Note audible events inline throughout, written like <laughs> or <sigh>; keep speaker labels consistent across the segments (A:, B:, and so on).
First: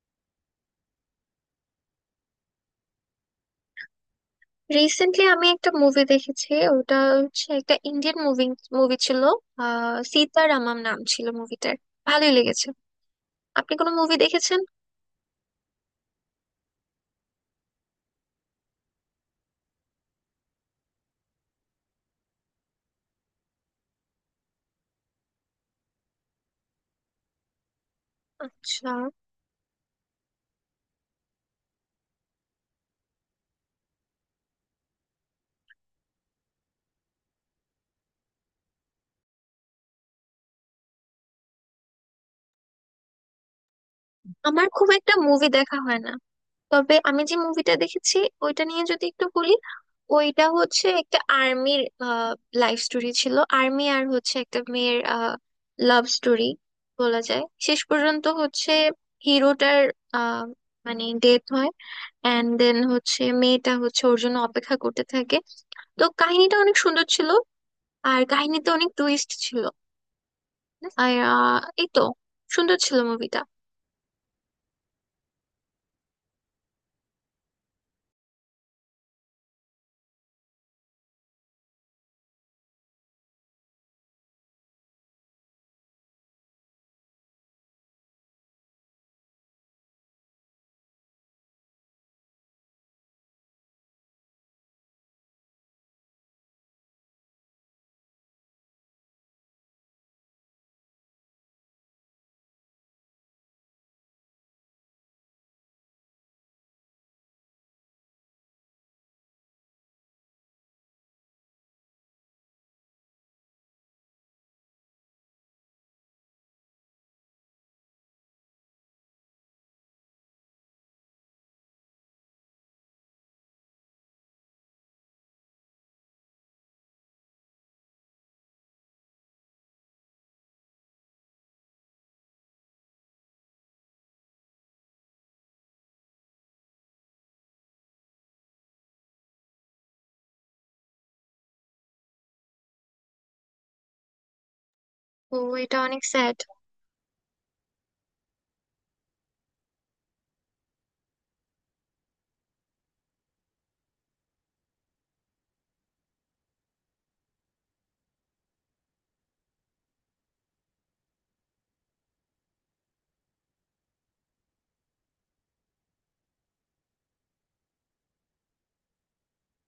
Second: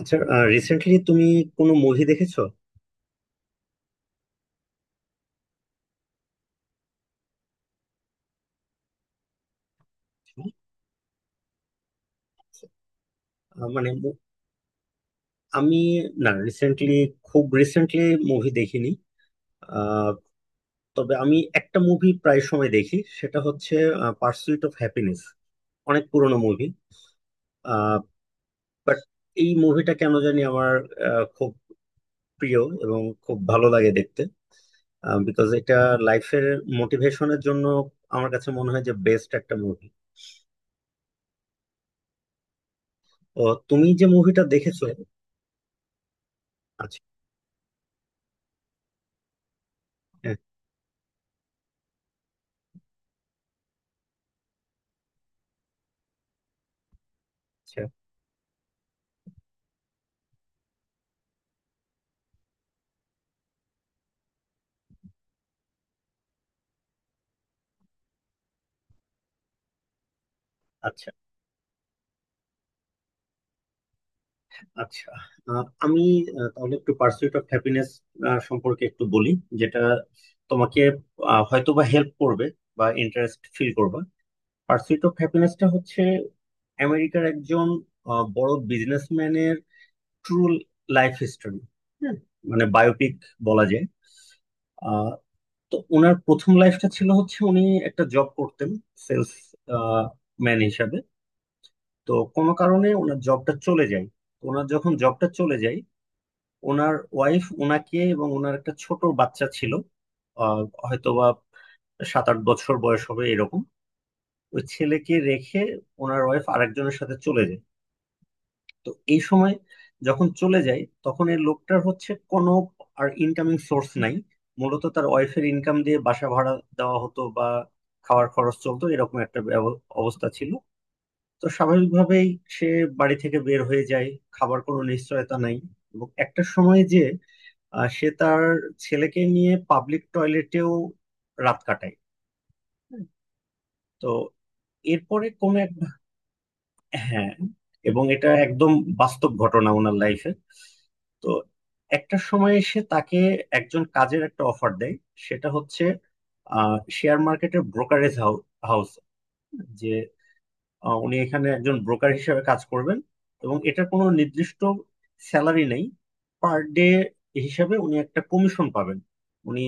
A: আচ্ছা, রিসেন্টলি তুমি কোনো মুভি দেখেছো?
B: রিসেন্টলি আমি একটা মুভি দেখেছি। ওটা হচ্ছে একটা ইন্ডিয়ান মুভি। মুভি ছিল আহ সীতারামম নাম ছিল মুভিটার। ভালোই লেগেছে।
A: আহ,
B: আপনি
A: মানে
B: কোনো মুভি
A: মু-
B: দেখেছেন?
A: আমি না রিসেন্টলি, খুব রিসেন্টলি মুভি দেখিনি। আহ, তবে আমি একটা মুভি প্রায় সময় দেখি, সেটা হচ্ছে পার্সুইট অফ হ্যাপিনেস। অনেক পুরনো মুভি,
B: আচ্ছা,
A: বাট এই মুভিটা কেন জানি আমার খুব প্রিয় এবং খুব ভালো লাগে দেখতে। বিকজ এটা লাইফের মোটিভেশনের জন্য আমার কাছে মনে হয় যে বেস্ট একটা মুভি। ও, তুমি যে মুভিটা
B: আমার
A: দেখেছো।
B: খুব একটা মুভি দেখা হয় না, তবে
A: আচ্ছা।
B: আমি যে মুভিটা দেখেছি ওইটা নিয়ে যদি একটু বলি।
A: হ্যাঁ।
B: ওইটা হচ্ছে একটা আর্মির লাইফ স্টোরি ছিল, আর্মি আর হচ্ছে একটা মেয়ের লাভ স্টোরি বলা যায়। শেষ
A: আচ্ছা।
B: পর্যন্ত হচ্ছে হিরোটার আহ, মানে ডেথ হয়, অ্যান্ড দেন হচ্ছে মেয়েটা হচ্ছে ওর জন্য অপেক্ষা করতে থাকে। তো কাহিনীটা অনেক সুন্দর ছিল, আর কাহিনীতে অনেক টুইস্ট ছিল।
A: আচ্ছা,
B: আর এই তো, সুন্দর ছিল মুভিটা।
A: আচ্ছা। আমি, তাহলে একটু পার্সুইট অফ হ্যাপিনেস সম্পর্কে একটু বলি, যেটা তোমাকে হয়তো বা হেল্প করবে বা ইন্টারেস্ট ফিল করবে। পার্সুইট অফ হ্যাপিনেসটা হচ্ছে আমেরিকার একজন বড় বিজনেসম্যানের ট্রু লাইফ হিস্টোরি। হ্যাঁ, মানে বায়োপিক বলা যায়। আহ, তো ওনার প্রথম লাইফটা ছিল হচ্ছে উনি একটা জব করতেন, সেলস ম্যান হিসাবে। তো কোনো কারণে ওনার জবটা চলে যায়। তো ওনার যখন জবটা চলে যায়, ওনার ওয়াইফ ওনাকে এবং ওনার একটা ছোট বাচ্চা ছিল, আহ, হয়তোবা 7-8 বছর বয়স হবে এরকম, ওই ছেলেকে রেখে ওনার ওয়াইফ আরেকজনের সাথে চলে যায়। তো এই সময় যখন চলে যায়, তখন এই লোকটার হচ্ছে কোনো আর ইনকামিং সোর্স নাই। মূলত তার ওয়াইফের ইনকাম দিয়ে বাসা ভাড়া দেওয়া হতো বা খাওয়ার খরচ চলতো, এরকম একটা অবস্থা ছিল। তো স্বাভাবিকভাবেই সে বাড়ি থেকে বের হয়ে যায়, খাবার কোনো নিশ্চয়তা নাই। এবং একটা সময় যে সে তার ছেলেকে নিয়ে পাবলিক টয়লেটেও রাত কাটায়। হুম। তো এরপরে
B: তো
A: কোন এক,
B: এটা অনেক স্যাড।
A: হ্যাঁ, এবং এটা একদম বাস্তব ঘটনা ওনার লাইফে। তো একটা সময় এসে তাকে একজন কাজের একটা অফার দেয়, সেটা হচ্ছে শেয়ার মার্কেটের ব্রোকারেজ হাউস, যে উনি এখানে একজন ব্রোকার হিসেবে কাজ করবেন। এবং এটা কোনো নির্দিষ্ট স্যালারি নেই, পার ডে হিসাবে উনি একটা কমিশন পাবেন। উনি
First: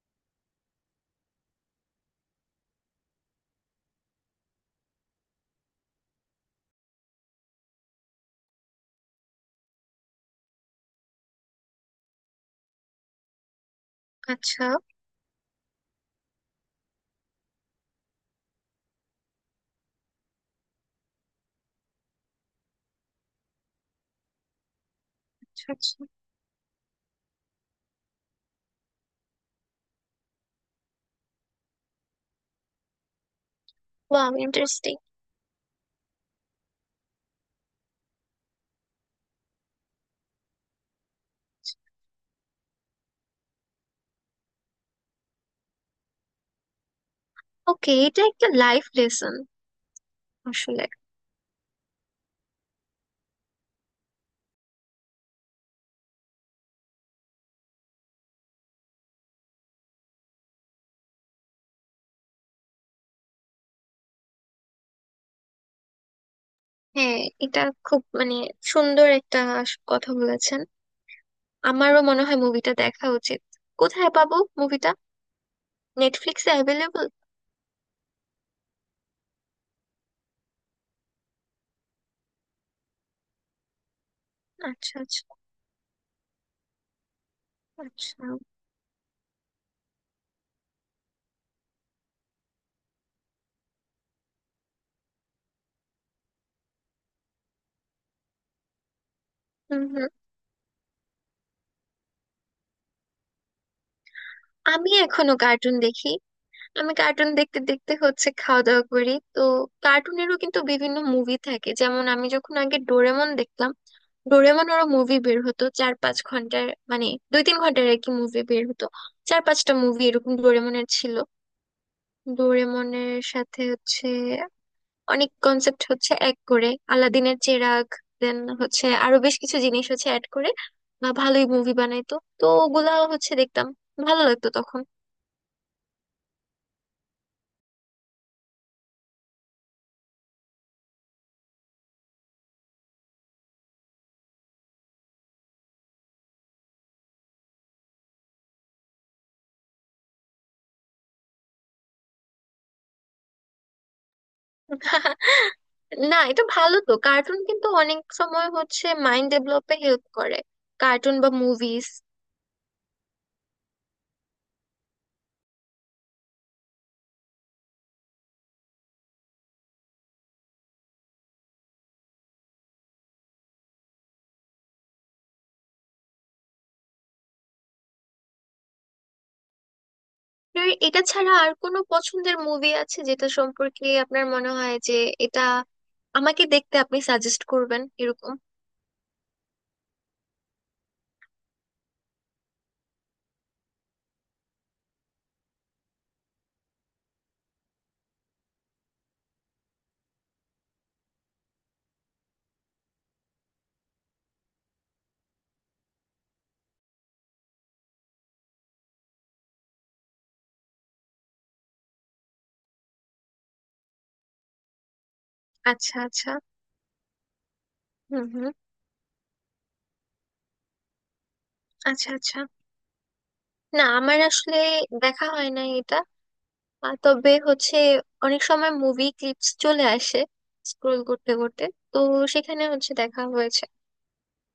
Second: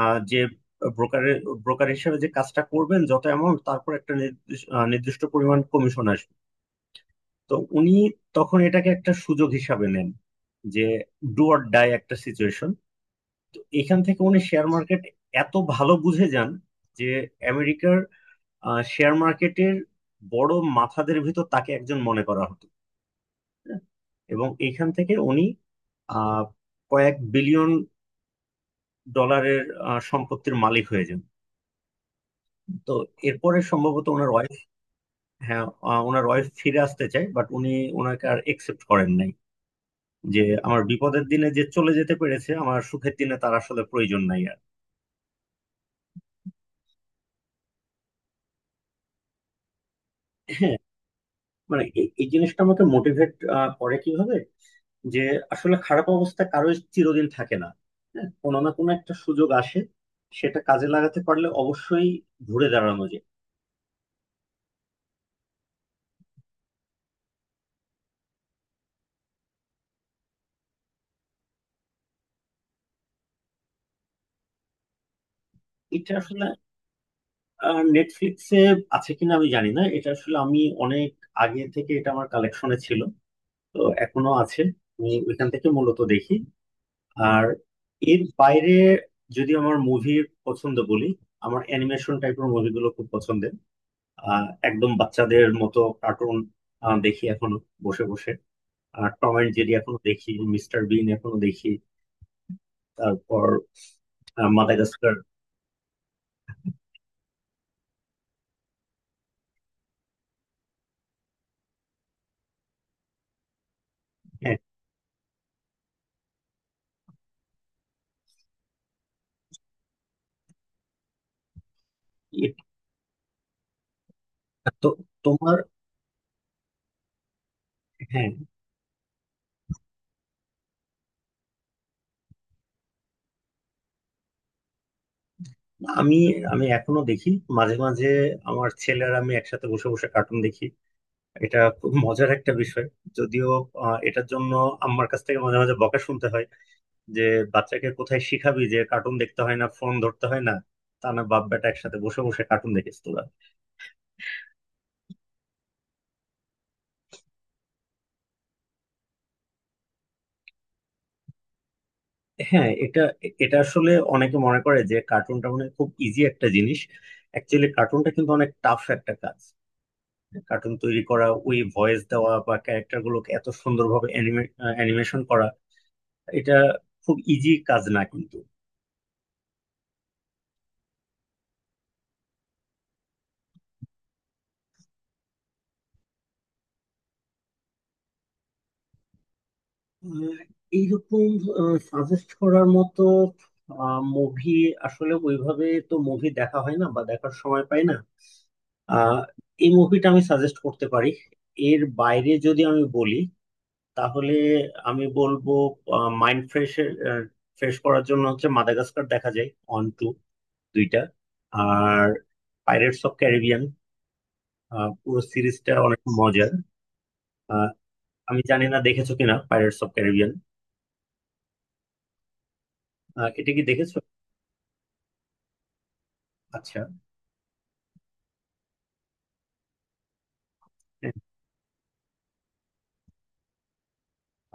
A: আহ, যে ব্রোকারের ব্রোকার হিসেবে যে কাজটা করবেন, যত অ্যামাউন্ট, তারপর একটা নির্দিষ্ট নির্দিষ্ট পরিমাণ কমিশন আসবে। তো উনি তখন এটাকে একটা সুযোগ হিসাবে নেন, যে ডু অর ডাই একটা সিচুয়েশন। তো এখান থেকে উনি
B: আচ্ছা
A: শেয়ার মার্কেট এত ভালো বুঝে যান, যে আমেরিকার শেয়ার মার্কেটের বড় মাথাদের ভিতর তাকে একজন মনে করা হতো। হ্যাঁ, এবং এইখান থেকে উনি
B: আচ্ছা। আচ্ছা।
A: আহ, কয়েক বিলিয়ন ডলারের সম্পত্তির মালিক হয়ে যান। তো এরপরে সম্ভবত ওনার
B: ওয়াও,
A: ওয়াইফ,
B: ইন্টারেস্টিং।
A: হ্যাঁ, ওনার ওয়াইফ ফিরে আসতে চায়, বাট উনি ওনাকে আর একসেপ্ট করেন নাই, যে আমার বিপদের দিনে যে চলে যেতে পেরেছে, আমার সুখের দিনে তার আসলে প্রয়োজন নাই আর।
B: ওকে, এটা একটা লাইফ লেসন
A: হ্যাঁ,
B: আসলে।
A: মানে এই এই জিনিসটা আমাকে মোটিভেট করে, কিভাবে যে আসলে খারাপ অবস্থা কারোর চিরদিন থাকে না। হ্যাঁ, কোনো না কোনো একটা সুযোগ আসে, সেটা কাজে লাগাতে পারলে অবশ্যই ঘুরে দাঁড়ানো যায়।
B: হ্যাঁ, এটা খুব মানে সুন্দর একটা কথা বলেছেন। আমারও মনে হয় মুভিটা দেখা উচিত। কোথায় পাবো মুভিটা?
A: এটা আসলে
B: নেটফ্লিক্সে অ্যাভেলেবল?
A: নেটফ্লিক্সে আছে কিনা আমি জানি না, এটা আসলে আমি অনেক আগে থেকে এটা আমার কালেকশনে ছিল, তো এখনো আছে।
B: আচ্ছা
A: আমি
B: আচ্ছা।
A: ওইখান থেকে মূলত দেখি। আর
B: আচ্ছা।
A: এর বাইরে যদি আমার মুভির পছন্দ বলি, আমার অ্যানিমেশন টাইপের মুভিগুলো খুব পছন্দের। একদম বাচ্চাদের মতো কার্টুন দেখি এখনো, বসে বসে। আর টম অ্যান্ড জেরি
B: হুম
A: এখনো
B: হুম।
A: দেখি, মিস্টার বিন এখনো দেখি। তারপর
B: আমি
A: মাদাগাস্কার।
B: এখনো কার্টুন দেখি। আমি কার্টুন দেখতে দেখতে হচ্ছে খাওয়া দাওয়া করি, তো কার্টুনেরও কিন্তু বিভিন্ন মুভি থাকে। যেমন আমি যখন আগে ডোরেমন দেখতাম,
A: হ্যাঁ।
B: ডোরেমন ওর মুভি বের হতো চার পাঁচ ঘন্টার, মানে দুই তিন ঘন্টার আর কি মুভি বের হতো। চার পাঁচটা মুভি এরকম ডোরেমনের ছিল।
A: এ-
B: ডোরেমনের সাথে হচ্ছে
A: তো
B: অনেক
A: তোমার,
B: কনসেপ্ট হচ্ছে এক করে, আলাদিনের চেরাগ,
A: হ্যাঁ।
B: দেন হচ্ছে আরো বেশ কিছু জিনিস হচ্ছে অ্যাড করে, বা ভালোই মুভি বানাইতো। তো ওগুলা হচ্ছে দেখতাম, ভালো লাগতো তখন।
A: আমি আমি এখনো দেখি মাঝে মাঝে। আমার ছেলে আর আমি একসাথে বসে বসে কার্টুন দেখি, এটা খুব মজার একটা বিষয়। যদিও এটার জন্য আমার কাছ থেকে মাঝে মাঝে বকা শুনতে হয়, যে বাচ্চাকে কোথায় শিখাবি যে কার্টুন দেখতে হয় না, ফোন ধরতে হয় না, তা না, বাপ বেটা একসাথে বসে বসে কার্টুন দেখিস তোরা।
B: <laughs> না, এটা ভালো তো। কার্টুন কিন্তু অনেক সময় হচ্ছে মাইন্ড ডেভেলপে হেল্প করে, কার্টুন বা মুভিজ।
A: হ্যাঁ, এটা এটা আসলে অনেকে মনে করে যে কার্টুনটা মানে খুব ইজি একটা জিনিস। অ্যাকচুয়ালি কার্টুনটা কিন্তু অনেক টাফ একটা কাজ। কার্টুন তৈরি করা, ওই ভয়েস দেওয়া বা ক্যারেক্টার গুলোকে এত সুন্দরভাবে অ্যানিমেশন করা, এটা খুব ইজি কাজ না কিন্তু।
B: আপনার এটা ছাড়া আর কোনো পছন্দের মুভি আছে যেটা সম্পর্কে আপনার মনে হয় যে এটা আমাকে দেখতে আপনি সাজেস্ট করবেন এরকম?
A: আহ, এইরকম সাজেস্ট করার মতো মুভি আসলে ওইভাবে তো মুভি দেখা হয় না বা দেখার সময় পাই না। আহ, এই মুভিটা আমি সাজেস্ট করতে পারি। এর বাইরে যদি আমি বলি, তাহলে আমি বলবো মাইন্ড ফ্রেশ, ফ্রেশ করার জন্য হচ্ছে মাদাগাস্কার দেখা যায়, অন টু, দুইটা। আর পাইরেটস অফ ক্যারিবিয়ান, পুরো সিরিজটা
B: আচ্ছা
A: অনেক
B: আচ্ছা।
A: মজার। আহ,
B: হুম
A: আমি
B: হুম।
A: জানি না দেখেছো কিনা পাইরেটস অফ ক্যারিবিয়ান,
B: আচ্ছা আচ্ছা।
A: এটা কি
B: না,
A: দেখেছো?
B: আমার আসলে দেখা হয় না এটা।
A: আচ্ছা।
B: তবে হচ্ছে অনেক সময় মুভি ক্লিপস চলে আসে স্ক্রোল
A: হ্যাঁ,
B: করতে করতে, তো সেখানে হচ্ছে দেখা হয়েছে।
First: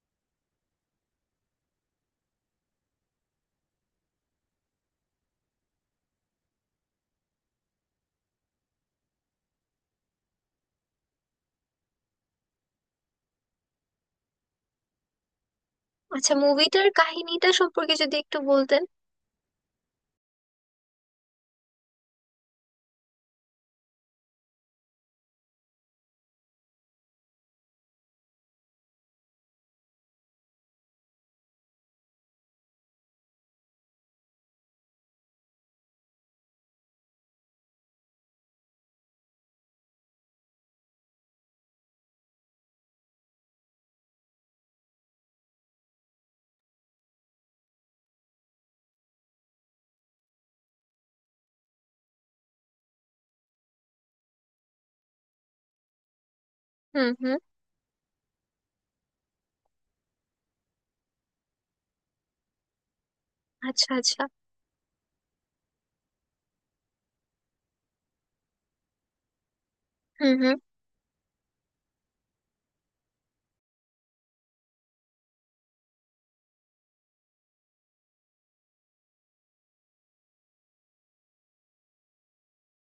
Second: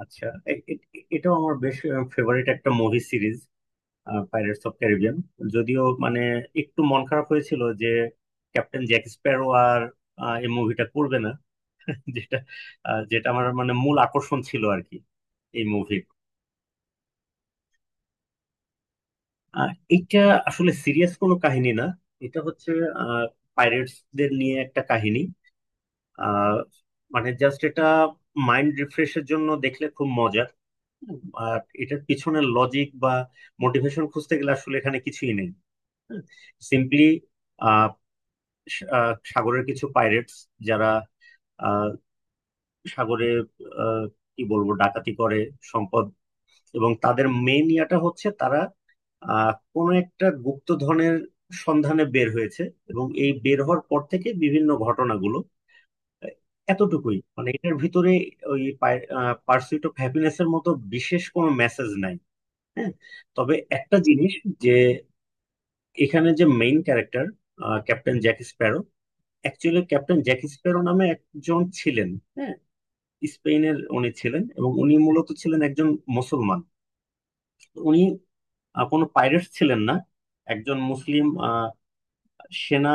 A: আচ্ছা। এটাও আমার বেশ ফেভারিট একটা movie series, pirates of Caribbean. যদিও মানে একটু মন খারাপ হয়েছিল যে ক্যাপ্টেন জ্যাক স্প্যারো আর এই মুভিটা করবে না, যেটা যেটা আমার মানে মূল আকর্ষণ ছিল আর কি এই মুভির।
B: আচ্ছা, মুভিটার কাহিনীটা সম্পর্কে যদি একটু বলতেন?
A: আর এটা আসলে সিরিয়াস কোনো কাহিনী না। এটা হচ্ছে পাইরেটস দের নিয়ে একটা কাহিনী। আহ, মানে জাস্ট এটা মাইন্ড রিফ্রেশের জন্য দেখলে খুব মজার। আর এটার পিছনে লজিক বা মোটিভেশন খুঁজতে গেলে আসলে এখানে কিছুই নেই। সিম্পলি সাগরের কিছু পাইরেটস, যারা আহ, সাগরে আহ, কি বলবো, ডাকাতি করে সম্পদ। এবং তাদের মেইন ইয়াটা হচ্ছে তারা কোনো একটা গুপ্ত ধনের সন্ধানে বের হয়েছে, এবং এই বের হওয়ার পর থেকে বিভিন্ন ঘটনাগুলো আহ,
B: হুম
A: এতটুকুই,
B: হুম।
A: মানে এটার ভিতরে ওই পার্সুইট অফ হ্যাপিনেস এর মতো বিশেষ কোনো মেসেজ নাই। হ্যাঁ, তবে
B: আচ্ছা
A: একটা
B: আচ্ছা।
A: জিনিস, যে এখানে যে main character captain Jack Sparrow, actually captain
B: hmm
A: Jack
B: hmm.
A: Sparrow নামে একজন ছিলেন। হ্যাঁ, স্পেনের উনি ছিলেন এবং উনি মূলত ছিলেন একজন মুসলমান। উনি কোনো পাইরেট ছিলেন না, একজন মুসলিম সেনা,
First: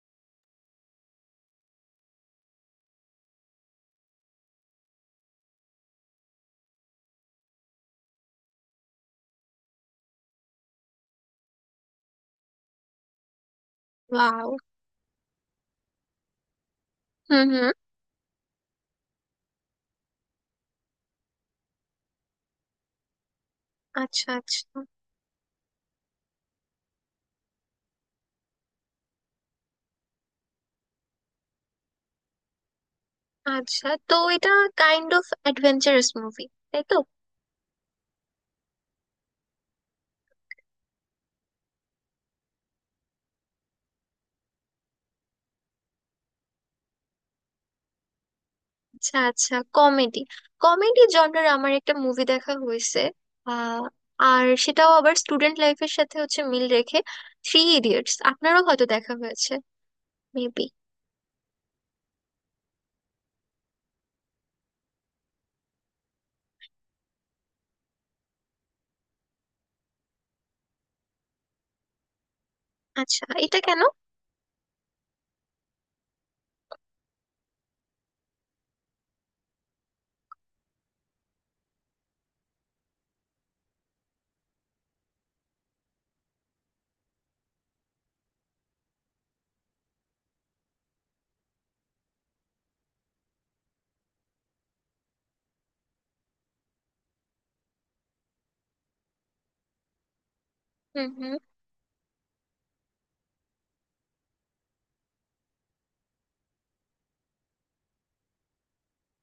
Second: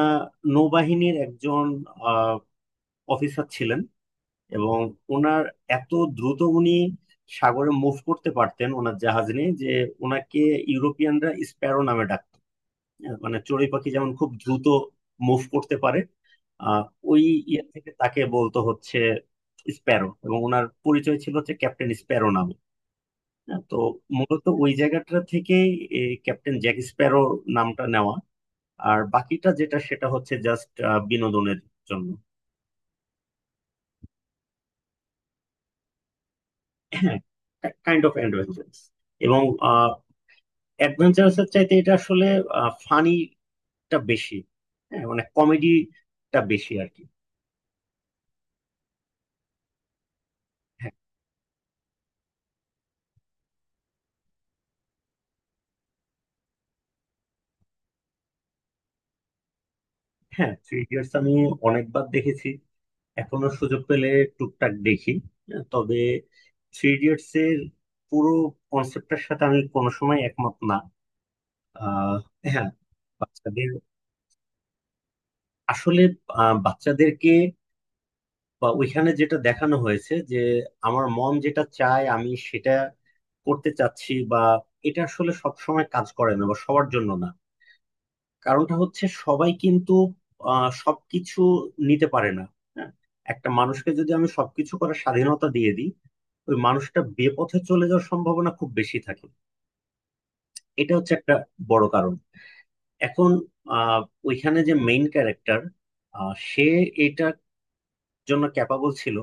A: নৌবাহিনীর একজন আহ, অফিসার ছিলেন। এবং ওনার এত দ্রুত উনি সাগরে মুভ করতে পারতেন ওনার জাহাজ নিয়ে, যে ওনাকে ইউরোপিয়ানরা স্প্যারো নামে ডাকতো। মানে চড়ুই পাখি যেমন খুব
B: ওয়াও।
A: দ্রুত মুভ করতে পারে, আহ ওই
B: হুম
A: ইয়ে
B: হুম।
A: থেকে তাকে বলতো হচ্ছে স্প্যারো, এবং ওনার পরিচয় ছিল হচ্ছে ক্যাপ্টেন স্প্যারো নামে। হ্যাঁ, তো
B: আচ্ছা
A: মূলত ওই
B: আচ্ছা।
A: জায়গাটা থেকেই এই ক্যাপ্টেন জ্যাক স্প্যারো নামটা নেওয়া। আর বাকিটা যেটা, সেটা হচ্ছে জাস্ট বিনোদনের জন্য।
B: আচ্ছা, তো এটা কাইন্ড অফ অ্যাডভেঞ্চারাস মুভি, তাই তো?
A: <coughs> কাইন্ড অফ অ্যাডভেঞ্চারাস, এবং অ্যাডভেঞ্চারাসের চাইতে এটা আসলে ফানিটা বেশি। হ্যাঁ, মানে কমেডিটা বেশি আর কি।
B: আচ্ছা আচ্ছা, কমেডি।
A: হ্যাঁ,
B: কমেডি জনরার আমার একটা মুভি দেখা হয়েছে। আহ আর সেটাও আবার স্টুডেন্ট লাইফের সাথে হচ্ছে মিল রেখে। থ্রি ইডিয়টস, আপনারও হয়তো দেখা হয়েছে
A: হ্যাঁ,
B: মেবি।
A: থ্রি ইডিয়টস আমি অনেকবার দেখেছি। এখনো সুযোগ পেলে টুকটাক দেখি। হ্যাঁ, তবে থ্রি ইডিয়টস এর পুরো কনসেপ্টের সাথে আমি কোনো সময় একমত না। আহ, হ্যাঁ,
B: আচ্ছা, এটা
A: বাচ্চাদের
B: কেন?
A: আসলে, বাচ্চাদেরকে বা ওইখানে যেটা দেখানো হয়েছে যে আমার মন যেটা চায় আমি সেটা করতে চাচ্ছি বা, এটা আসলে সব সময় কাজ করে না বা সবার জন্য না। কারণটা হচ্ছে সবাই কিন্তু সবকিছু নিতে পারে না। হ্যাঁ, একটা মানুষকে যদি আমি সবকিছু করার স্বাধীনতা দিয়ে দিই, ওই মানুষটা বেপথে চলে যাওয়ার সম্ভাবনা খুব বেশি থাকে। এটা
B: হুম
A: হচ্ছে
B: হুম।
A: একটা বড় কারণ। এখন আহ ওইখানে যে মেইন ক্যারেক্টার, সে এটা জন্য ক্যাপাবল ছিল,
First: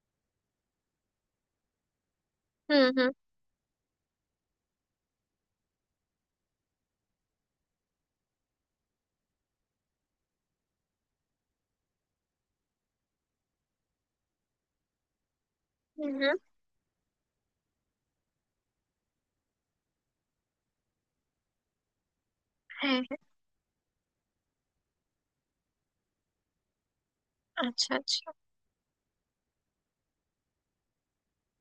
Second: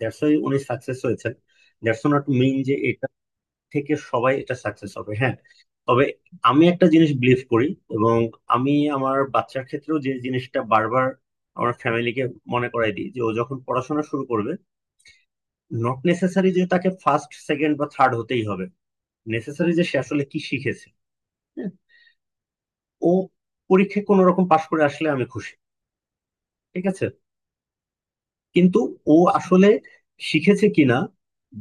A: দ্যাটস ওয়াই উনি সাকসেস হয়েছেন। দ্যাটস নট মিন যে
B: হুম
A: এটা
B: হুম।
A: থেকে সবাই এটা সাকসেস হবে। হ্যাঁ, তবে আমি একটা জিনিস বিলিভ করি, এবং আমি আমার বাচ্চার ক্ষেত্রেও যে জিনিসটা বারবার আমার ফ্যামিলিকে মনে করাই দিই, যে ও যখন পড়াশোনা শুরু করবে, নট
B: হুম হুম।
A: নেসেসারি যে তাকে ফার্স্ট সেকেন্ড বা থার্ড হতেই হবে। নেসেসারি যে সে আসলে কি শিখেছে। হ্যাঁ,
B: হ্যাঁ
A: ও
B: হ্যাঁ।
A: পরীক্ষায় কোনো রকম পাশ করে আসলে আমি খুশি, ঠিক আছে।
B: আচ্ছা আচ্ছা।
A: কিন্তু ও আসলে শিখেছে কিনা,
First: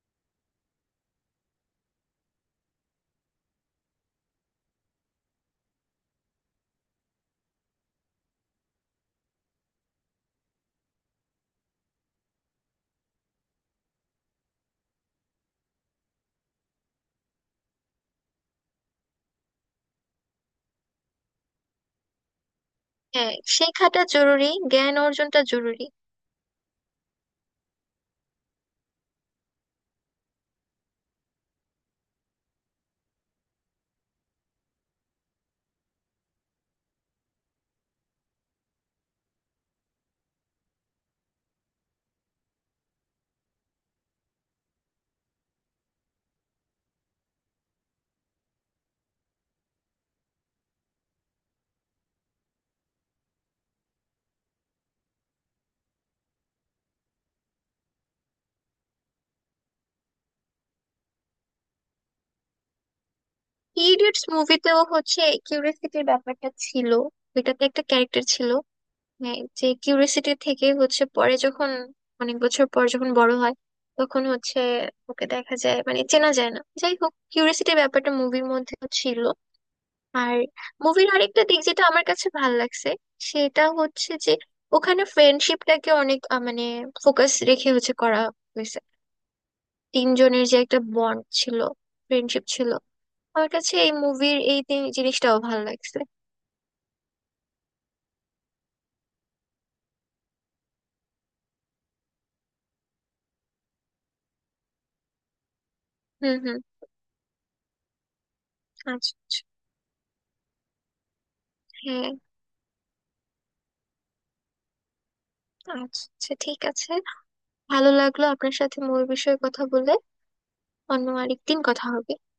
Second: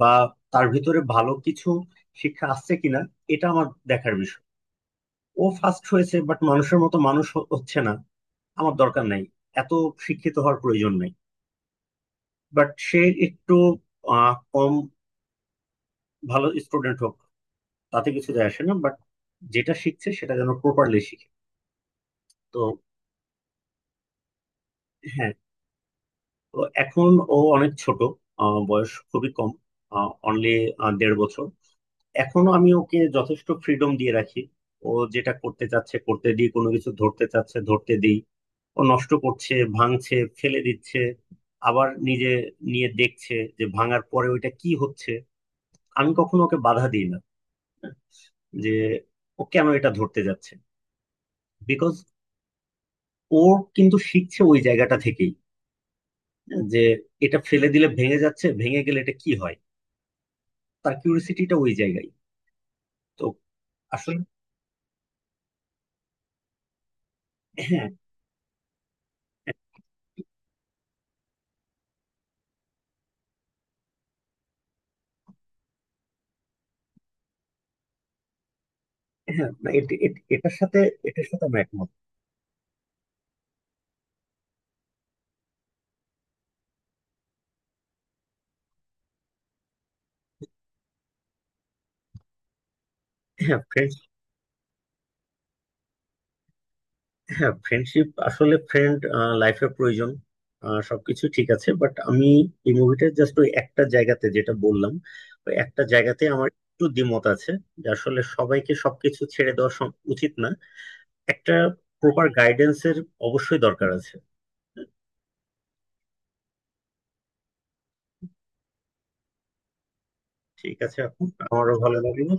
A: বা তার ভিতরে ভালো কিছু শিক্ষা আসছে কিনা, এটা আমার দেখার বিষয়। ও ফার্স্ট হয়েছে বাট মানুষের মতো মানুষ হচ্ছে না, আমার দরকার নাই। এত শিক্ষিত হওয়ার প্রয়োজন নাই, বাট সে একটু কম ভালো স্টুডেন্ট হোক, তাতে কিছু যায় আসে না, বাট যেটা শিখছে সেটা যেন প্রপারলি শিখে। তো
B: হ্যাঁ, শেখাটা জরুরি, জ্ঞান
A: হ্যাঁ,
B: অর্জনটা জরুরি।
A: তো এখন ও অনেক ছোট, বয়স খুবই কম, অনলি 1.5 বছর। এখনো আমি ওকে যথেষ্ট ফ্রিডম দিয়ে রাখি। ও যেটা করতে চাচ্ছে করতে দিই, কোনো কিছু ধরতে চাচ্ছে ধরতে দিই। ও নষ্ট করছে, ভাঙছে, ফেলে দিচ্ছে, আবার নিজে নিয়ে দেখছে যে ভাঙার পরে ওইটা কি হচ্ছে। আমি কখনো ওকে বাধা দিই না যে ও কেন এটা ধরতে যাচ্ছে, বিকজ ও কিন্তু শিখছে ওই জায়গাটা থেকেই। হ্যাঁ, যে এটা ফেলে দিলে ভেঙে যাচ্ছে, ভেঙে গেলে এটা কি হয়, তার কিউরিসিটিটা ওই জায়গায়। তো আসলে,
B: ইডিয়টস মুভিতেও হচ্ছে কিউরিয়াসিটির ব্যাপারটা ছিল, এটাতে একটা
A: হ্যাঁ,
B: ক্যারেক্টার ছিল। হ্যাঁ, যে
A: হ্যাঁ,
B: কিউরিয়াসিটি থেকে হচ্ছে পরে যখন অনেক বছর পর যখন বড় হয়, তখন হচ্ছে ওকে দেখা যায়, মানে চেনা যায় না। যাই হোক, কিউরিয়াসিটির ব্যাপারটা মুভির মধ্যে ছিল।
A: হ্যাঁ, না,
B: আর
A: এটার সাথে,
B: মুভির
A: এটার
B: আরেকটা
A: সাথে আমি
B: দিক যেটা
A: একমত।
B: আমার কাছে ভালো লাগছে, সেটা হচ্ছে যে ওখানে ফ্রেন্ডশিপটাকে অনেক মানে ফোকাস রেখে হচ্ছে করা হয়েছে। তিনজনের যে একটা বন্ড ছিল, ফ্রেন্ডশিপ ছিল। আমার
A: হ্যাঁ
B: কাছে এই
A: ফ্রেন্ড,
B: মুভির এই তিন- জিনিসটাও ভালো লাগছে।
A: হ্যাঁ ফ্রেন্ডশিপ, আসলে ফ্রেন্ড লাইফে প্রয়োজন। সবকিছু ঠিক আছে, বাট আমি এই মুভিটা জাস্ট ওই একটা জায়গাতে যেটা বললাম, ওই একটা জায়গাতে
B: হুম
A: আমার
B: হুম।
A: একটু দ্বিমত আছে, যে আসলে সবাইকে
B: আচ্ছা
A: সবকিছু
B: আচ্ছা।
A: ছেড়ে দেওয়া উচিত না। একটা
B: হ্যাঁ।
A: প্রপার গাইডেন্সের অবশ্যই দরকার আছে।
B: আচ্ছা আচ্ছা, ঠিক আছে। ভালো লাগলো আপনার সাথে মুভির বিষয়ে কথা বলে।
A: ঠিক আছে
B: অন্য
A: আপু,
B: আরেকদিন
A: আমারও
B: কথা
A: ভালো
B: হবে।
A: লাগলো।